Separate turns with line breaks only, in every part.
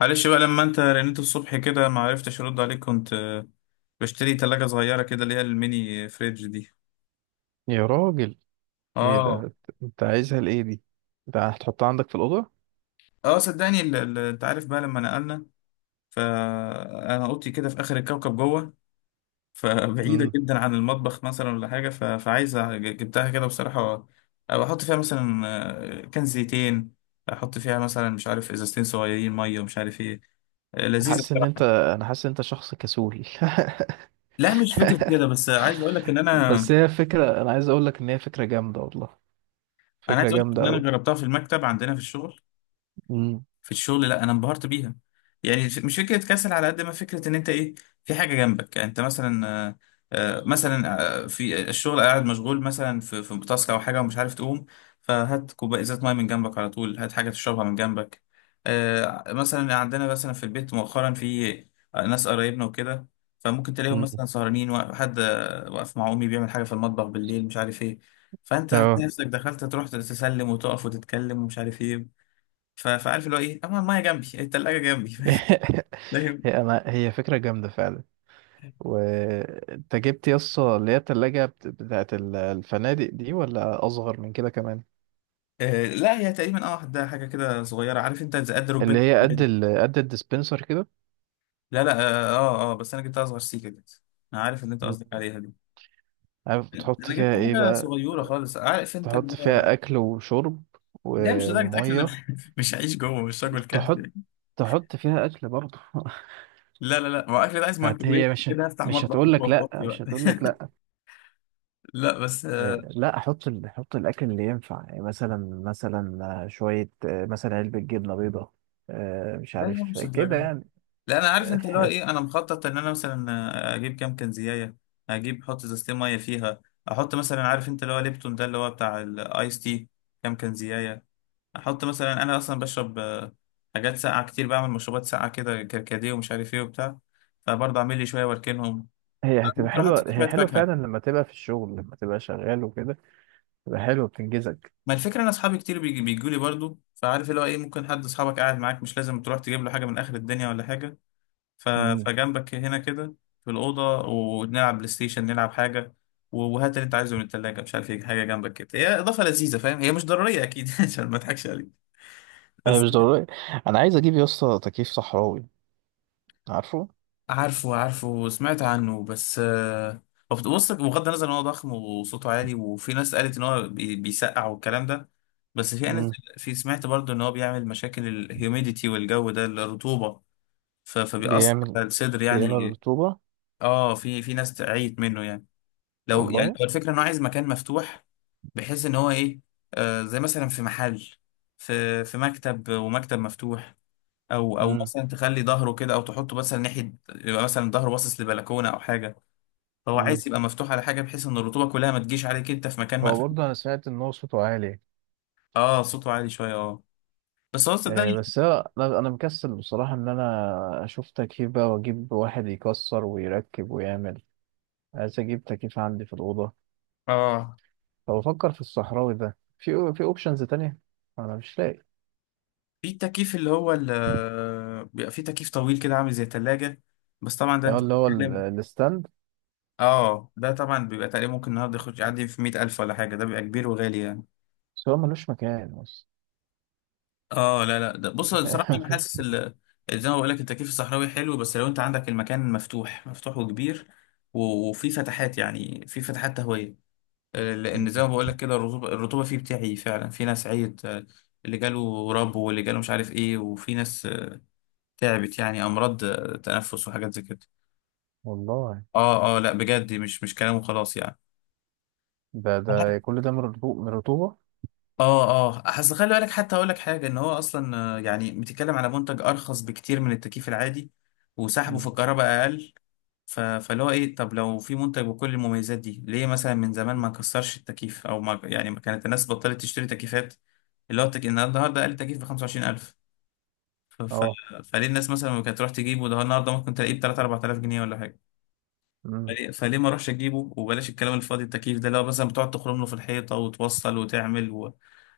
معلش بقى لما انت رنيت الصبح كده ما عرفتش ارد عليك كنت بشتري تلاجة صغيرة كده اللي هي الميني فريج دي.
يا راجل، ايه
اه،
ده؟ انت عايزها لايه دي؟ ده هتحطها عندك في الاوضه؟
اه، صدقني انت عارف بقى لما نقلنا، فانا اوضتي كده في اخر الكوكب جوه، فبعيدة
امم.
جدا عن المطبخ مثلا ولا حاجة، فعايزة جبتها كده بصراحة. احط فيها مثلا كان زيتين، احط فيها مثلا مش عارف ازازتين صغيرين مية ومش عارف ايه. لذيذة
حاسس ان انت
بصراحة.
انا حاسس ان انت شخص كسول.
لا، مش فكرة كده، بس عايز اقول لك ان انا
بس هي فكره، انا عايز اقول لك ان هي فكره جامده والله.
انا
فكره
عايز اقول لك
جامده
ان انا
قوي.
جربتها في المكتب عندنا في الشغل.
امم.
لا انا انبهرت بيها. يعني مش فكره كسل على قد ما فكره ان انت ايه في حاجه جنبك. يعني انت مثلا مثلا في الشغل قاعد مشغول مثلا في تاسك او حاجه ومش عارف تقوم، فهات كوبايه، ازازه ميه من جنبك على طول، هات حاجه تشربها من جنبك. مثلا عندنا مثلا في البيت مؤخرا في ناس قرايبنا وكده، فممكن تلاقيهم
أمم.
مثلا سهرانين، وحد واقف مع امي بيعمل حاجه في المطبخ بالليل مش عارف ايه، فانت هتلاقي
اه.
نفسك دخلت تروح تسلم وتقف وتتكلم ومش عارف ايه، فعارف اللي هو ايه، اما المايه جنبي، التلاجة جنبي. فاهم.
هي فكره جامده فعلا.
طيب.
وانت جبت يسطا اللي هي التلاجة بتاعت الفنادق دي ولا اصغر من كده كمان؟
آه، لا، هي تقريبا، اه، ده حاجة كده صغيرة، عارف انت زي قد
اللي
ركبتك.
هي قد الديسبنسر كده؟
لا لا، اه، اه، بس انا جبت اصغر سيكة كده، انا عارف اللي انت قصدك
مم.
عليها دي.
عارف بتحط
انا جبت
فيها ايه
حاجة
بقى؟
صغيرة خالص، عارف انت اللي
تحط
هو.
فيها اكل وشرب
لا، مش
و-
لدرجة اكل، انا
وميه
مش هعيش جوه، مش راجل كهف
تحط
يعني.
تحط فيها اكل برضه؟
لا لا لا، ما هو اكل ده عايز
هت
مايكرويف
هي مش
كده، هفتح
مش
مطبخ
هتقول لك
جوه
لا.
فاضي بقى؟
مش هتقول لك لا.
لا، بس
لا احط احط الاكل اللي ينفع، يعني مثلا مثلا، شويه، مثلا علبه جبنه بيضاء، مش
لا، هي
عارف
مش
كده
الدرجة.
يعني.
لا، انا عارف
آه،
انت اللي هو ايه،
حس-
انا مخطط ان انا مثلا اجيب كام كنزيايه، اجيب، احط ازازتين ميه فيها، احط مثلا، عارف انت اللي هو ليبتون ده اللي هو بتاع الايس تي، كام كنزيايه، احط مثلا، انا اصلا بشرب حاجات ساقعه كتير، بعمل مشروبات ساقعه كده، كركديه ومش عارف ايه وبتاع، فبرضه اعمل لي شويه واركنهم.
هي
أنا
هتبقى
ممكن احط
حلوه،
فيها
هي
شويه
حلوه
فاكهه.
فعلا لما تبقى في الشغل، لما تبقى شغال وكده. تبقى حلوه بتنجزك.
ما الفكره، انا اصحابي كتير بيجوا لي برضه، فعارف اللي هو ايه، ممكن حد اصحابك قاعد معاك مش لازم تروح تجيب له حاجه من اخر الدنيا ولا حاجه. ف...
امم.
فجنبك هنا كده في الأوضة، ونلعب بلاي ستيشن، نلعب حاجة، وهات اللي أنت عايزه من التلاجة مش عارف إيه، حاجة جنبك كده. هي إضافة لذيذة، فاهم، هي مش ضرورية أكيد عشان ما أضحكش عليك،
انا
بس.
مش ضروري. انا عايز اجيب يا اسطى تكييف صحراوي. عارفه؟
عارفه، عارفه، سمعت عنه، بس هو بص، بغض النظر إن هو ضخم وصوته عالي وفي ناس قالت إن هو بيسقع والكلام ده، بس في، أنا،
امم.
في، سمعت برضه إن هو بيعمل مشاكل الهيوميديتي والجو ده، الرطوبة، فبيأثر
بيعمل
على الصدر
بيعمل
يعني.
رطوبة؟
اه، في ناس تعيت منه يعني. لو يعني
والله.
هو الفكرة انه عايز مكان مفتوح، بحيث ان هو ايه، آه، زي مثلا في محل، في مكتب، ومكتب مفتوح، او او
امم.
مثلا تخلي ظهره كده، او تحطه مثلا ناحية، يبقى مثلا ظهره باصص لبلكونة او حاجة، فهو
امم.
عايز يبقى مفتوح على حاجة، بحيث ان الرطوبة كلها ما تجيش عليك انت في مكان
هو
مقفول.
برضه انا سمعت ان هو صوته عالي.
اه، صوته عالي شوية، اه، بس هو صدقني.
بس انا مكسل بصراحه، ان انا اشوف تكييف بقى واجيب واحد يكسر ويركب ويعمل. عايز اجيب تكييف عندي في الاوضه،
اه،
فبفكر في الصحراوي ده، في اوبشنز تانية. انا مش لاقي.
في التكييف اللي هو بيبقى في تكييف طويل كده عامل زي تلاجة، بس طبعا ده
هو
انت
اللي هو
بتتكلم.
الستاند.
اه، ده طبعا بيبقى تقريبا ممكن النهارده يخش يعدي في 100,000 ولا حاجة، ده بيبقى كبير وغالي يعني.
بس هو ملوش مكان بس.
اه، لا لا، ده بص، بصراحة أنا حاسس زي ما بقول لك، التكييف الصحراوي حلو، بس لو أنت عندك المكان مفتوح مفتوح وكبير، وفي فتحات، يعني في فتحات تهوية، لأن زي ما بقول لك كده، الرطوبة، الرطوبة فيه بتاعي، فعلا في ناس عيت، اللي جاله رب واللي جاله مش عارف إيه، وفي ناس تعبت يعني، أمراض تنفس وحاجات زي كده.
والله.
اه، اه، لا بجد، مش كلام وخلاص يعني.
ده كل ده من من الرطوبه.
اه، اه، اصل خلي بالك، حتى اقول لك حاجه، ان هو اصلا يعني بتتكلم على منتج ارخص بكتير من التكييف العادي، وسحبه في
مم.
الكهرباء اقل. فاللي هو ايه، طب لو في منتج بكل المميزات دي، ليه مثلا من زمان ما كسرش التكييف، او ما يعني، ما كانت الناس بطلت تشتري تكييفات، اللي هو إن النهارده اقل تكييف ب 25,000؟ ف... ف...
اه.
فليه الناس مثلا ما كانت تروح تجيبه، ده النهارده ممكن تلاقيه ب 3 4000 جنيه ولا حاجه؟ فليه ما اروحش اجيبه، وبلاش الكلام الفاضي، التكييف ده اللي هو مثلا بتقعد تخرم له في الحيطه وتوصل وتعمل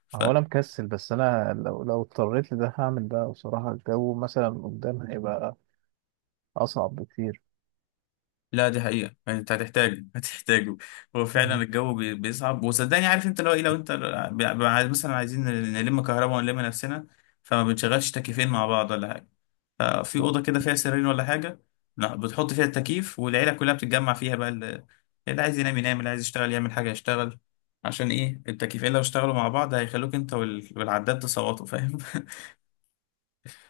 ف...
هو انا مكسل، بس انا لو اضطريت لده هعمل ده بصراحة. الجو مثلا قدام هيبقى اصعب بكتير.
لا، دي حقيقة يعني، انت هتحتاجه هتحتاجه. هو فعلا
مم.
الجو بيصعب، وصدقني عارف انت لو ايه، لو انت مثلا عايزين نلم كهرباء ونلم نفسنا، فما بنشغلش تكييفين مع بعض ولا حاجة، ففي أوضة كده فيها سريرين ولا حاجة، لا، بتحط فيها التكييف والعيلة كلها بتتجمع فيها بقى، اللي عايز ينام ينام، اللي عايز يشتغل يعمل حاجة يشتغل. عشان ايه؟ التكييفين لو اشتغلوا مع بعض هيخلوك انت والعداد تصوتوا، فاهم؟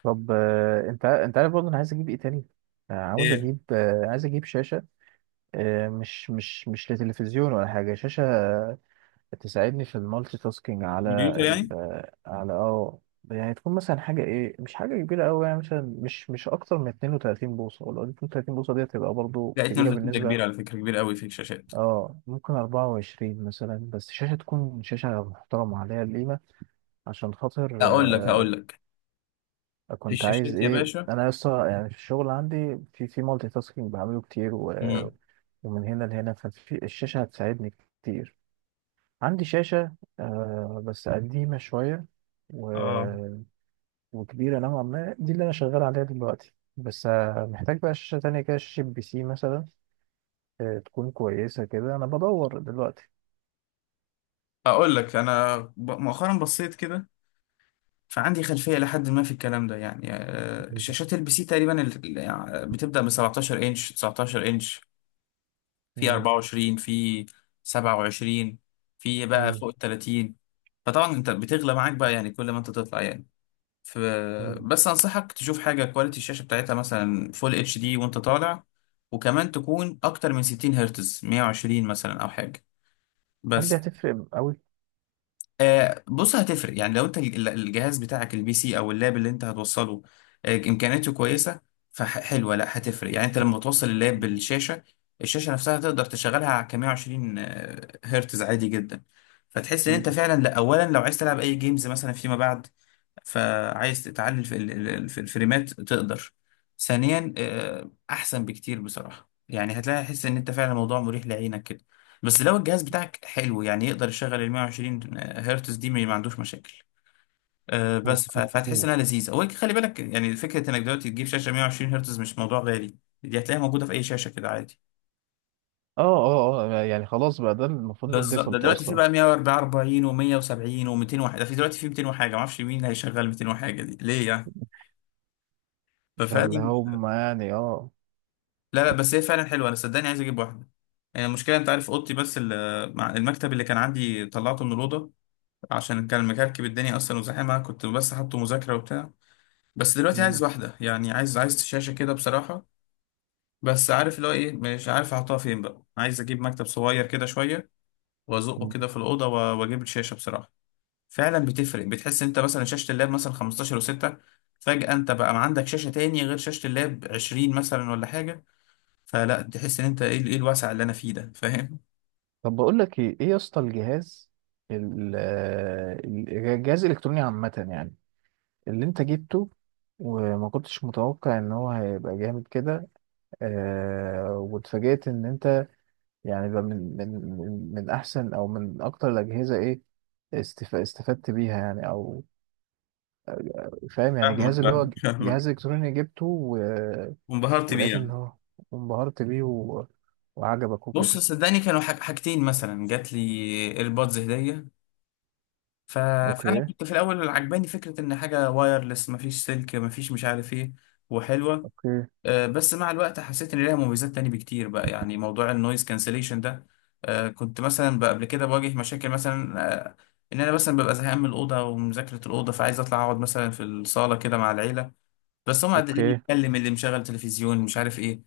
طب، انت عارف برضه، انا عايز اجيب ايه تاني؟ عاوز
ايه؟
اجيب، عايز اجيب شاشة. مش لتلفزيون ولا حاجة، شاشة، تساعدني في المالتي تاسكينج على
كمبيوتر
ال
يعني.
آه، على اه. يعني تكون مثلا حاجة ايه، مش حاجة كبيرة قوي، يعني مثلا مش اكتر من 32 بوصة، ولا 32 بوصة دي هتبقى برضه
لا،
كبيرة
32 ده
بالنسبة.
كبير على فكرة، كبير قوي في الشاشات.
اه، ممكن 24 مثلا، بس شاشة، تكون شاشة محترمة عليها القيمة، عشان خاطر.
هقول لك،
آه.
هقول لك في
كنت عايز
الشاشات يا
ايه،
باشا.
أنا لسه يعني في الشغل عندي في مالتي تاسكينج بعمله كتير
مم.
ومن هنا لهنا. ففي الشاشة هتساعدني كتير. عندي شاشة آه بس قديمة شوية و...
اه،
وكبيرة نوعا ما، دي اللي أنا شغال عليها دلوقتي، بس آه محتاج بقى شاشة تانية كده، شاشة بي سي مثلا، آه تكون كويسة كده، أنا بدور دلوقتي.
اقول لك، انا مؤخرا بصيت كده، فعندي خلفيه لحد ما في الكلام ده، يعني
مم.
شاشات البي سي تقريبا يعني بتبدا من 17 انش، 19 انش، في 24، في 27، في بقى
مم.
فوق ال 30. فطبعا انت بتغلى معاك بقى يعني كل ما انت تطلع يعني، ف
مم.
بس انصحك تشوف حاجه كواليتي، الشاشه بتاعتها مثلا فول اتش دي وانت طالع، وكمان تكون اكتر من 60 هرتز، 120 مثلا او حاجه،
هل دي
بس.
هتفرق قوي؟
بص هتفرق، يعني لو انت الجهاز بتاعك البي سي او اللاب اللي انت هتوصله امكانياته كويسه، فحلوه، لا هتفرق. يعني انت لما توصل اللاب
مم.
بالشاشه، الشاشه نفسها تقدر تشغلها على 120 هرتز عادي جدا، فتحس ان
مم.
انت فعلا، لا، اولا لو عايز تلعب اي جيمز مثلا فيما بعد، فعايز تعلي في في الفريمات تقدر، ثانيا احسن بكتير بصراحه، يعني هتلاقي حس ان انت فعلا الموضوع مريح لعينك، بس لو الجهاز بتاعك حلو يعني يقدر يشغل ال 120 هرتز دي، ما عندوش مشاكل. بس
اوكي.
فهتحس انها لذيذه. وخلي بالك، يعني فكره انك دلوقتي تجيب شاشه 120 هرتز مش موضوع غالي، دي هتلاقيها موجوده في اي شاشه كده عادي.
اه اه اه، يعني خلاص بقى، ده المفروض
بالظبط، ده
الديفولت
دلوقتي في
اصلا.
بقى 144 و170 و200 وحاجه، ده في دلوقتي في 200 وحاجه، ما اعرفش مين هيشغل 200 وحاجه دي ليه يعني.
ده اللي
ففعلا،
هم يعني اه.
لا لا، بس هي فعلا حلوه، انا صدقني عايز اجيب واحده، يعني المشكله، انت عارف اوضتي، بس المكتب اللي كان عندي طلعته من الاوضه، عشان كان مكركب الدنيا اصلا وزحمه، كنت بس حاطه مذاكره وبتاع. بس دلوقتي عايز
مم.
واحده، يعني عايز، عايز شاشه كده بصراحه، بس عارف اللي هو ايه، مش عارف احطها فين بقى، عايز اجيب مكتب صغير كده شويه وازقه
مم.
كده في الاوضه، واجيب الشاشه بصراحه. فعلا بتفرق، بتحس انت مثلا شاشه اللاب مثلا 15 و6، فجاه انت بقى ما عندك شاشه تاني غير شاشه اللاب 20 مثلا ولا حاجه، فلا، تحس ان انت ايه ايه الوسع اللي انا فيه ده، فاهم؟
طب بقول لك ايه، يا اسطى، الجهاز، الجهاز الالكتروني عامه يعني، اللي انت جبته، وما كنتش متوقع ان هو هيبقى جامد كده، آه واتفاجئت ان انت، يعني بقى من احسن او من اكتر الاجهزه ايه، استفدت بيها يعني، او فاهم؟ يعني
فاهمك،
جهاز اللي هو
فاهمك، فاهمك.
جهاز الكتروني جبته
وانبهرت بيه
ولقيت ان
يعني.
هو انبهرت بيه وعجبك
بص،
وكده.
صدقني، كانوا حاجتين مثلا جات لي، ايربودز هديه، ف... فانا
اوكي.
كنت في الاول عجباني فكره ان حاجه وايرلس، مفيش سلك، مفيش مش عارف ايه، وحلوه.
اوكي.
بس مع الوقت حسيت ان ليها مميزات تاني بكتير بقى، يعني موضوع النويز كانسليشن ده، كنت مثلا بقى قبل كده بواجه مشاكل مثلا، آه، ان انا مثلا ببقى زهقان من الاوضه ومذاكره الاوضه، فعايز اطلع اقعد مثلا في الصاله كده مع العيله، بس هم اللي
اوكي.
بيتكلم، اللي مشغل تلفزيون مش عارف ايه،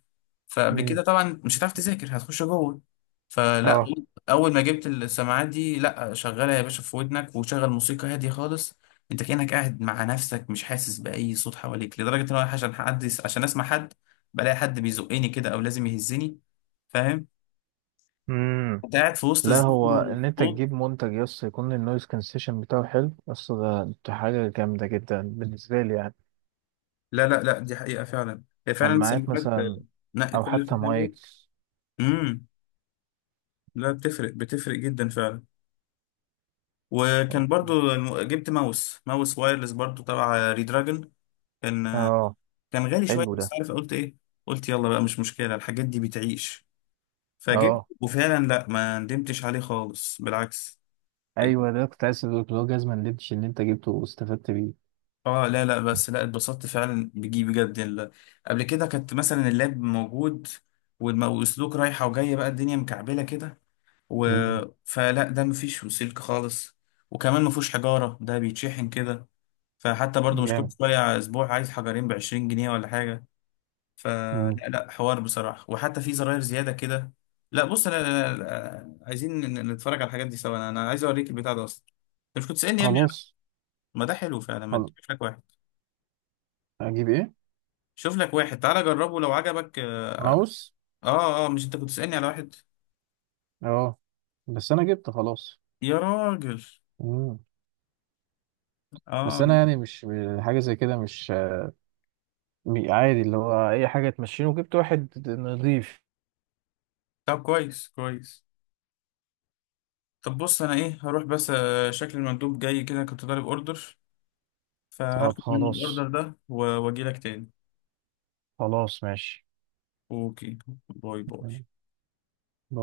فقبل
مم.
كده طبعا مش هتعرف تذاكر، هتخش جوه، فلا،
اه.
اول ما جبت السماعات دي، لا، شغلها يا باشا في ودنك وشغل موسيقى هاديه خالص، انت كانك قاعد مع نفسك، مش حاسس باي صوت حواليك، لدرجه ان انا عشان حد، عشان اسمع حد، بلاقي حد بيزقني كده او لازم يهزني، فاهم؟
امم.
انت قاعد في وسط
لا،
الزحمه
هو ان انت
والصوت.
تجيب منتج يس يكون النويز كانسيشن بتاعه حلو، بس ده حاجه جامده جدا بالنسبه لي يعني.
لا لا لا، دي حقيقه فعلا، هي فعلا
سماعات
السماعات
مثلا،
نقي،
او
كواليتي
حتى
حلوه.
مايك.
امم. لا، بتفرق، بتفرق جدا فعلا. وكان برضو جبت ماوس وايرلس برضو تبع ريدراجون. كان
اه.
كان غالي شوية،
حلو
بس
ده.
عارف قلت ايه؟ قلت يلا بقى، مش مشكلة، الحاجات دي بتعيش، فجبت.
اه
وفعلا لا، ما ندمتش عليه خالص، بالعكس.
ايوه، ده كنت عايز اقول لك، اللي هو جزمه اللبش اللي انت جبته واستفدت بيه.
اه، لا لا، بس لا، اتبسطت فعلا بجي، بجد. قبل كده كانت مثلا اللاب موجود، والسلوك رايحة وجاية بقى، الدنيا مكعبلة كده، و...
مم.
فلا، ده مفيش سلك خالص، وكمان مفهوش حجارة، ده بيتشحن كده، فحتى برضو مش كل
جامد.
شوية، أسبوع، عايز حجرين بعشرين جنيه ولا حاجة. فلا
مم.
لا لا، حوار بصراحة، وحتى في زراير زيادة كده. لا بص، لا لا لا، عايزين نتفرج على الحاجات دي سوا، أنا عايز أوريك البتاع ده أصلا، أنت مش كنت تسألني يا ابني؟
خلاص.
ما ده حلو فعلا، ما تشوف لك واحد،
اجيب ايه؟
شوف لك واحد، تعالى جربه لو عجبك.
ماوس؟
آه، آه، مش أنت كنت تسألني على واحد؟
اه بس انا جبت خلاص.
يا راجل.
مم. بس
آه.
انا يعني مش، حاجه زي كده مش، عادي، اللي هو اي حاجه تمشيني وجبت واحد نضيف.
طب كويس، كويس. طب بص، أنا إيه، هروح بس، شكل المندوب جاي كده، كنت طالب أوردر،
طب
فهاخد منه الأوردر
خلاص.
ده وأجيلك تاني.
خلاص ماشي.
اوكي. باي باي.
مم.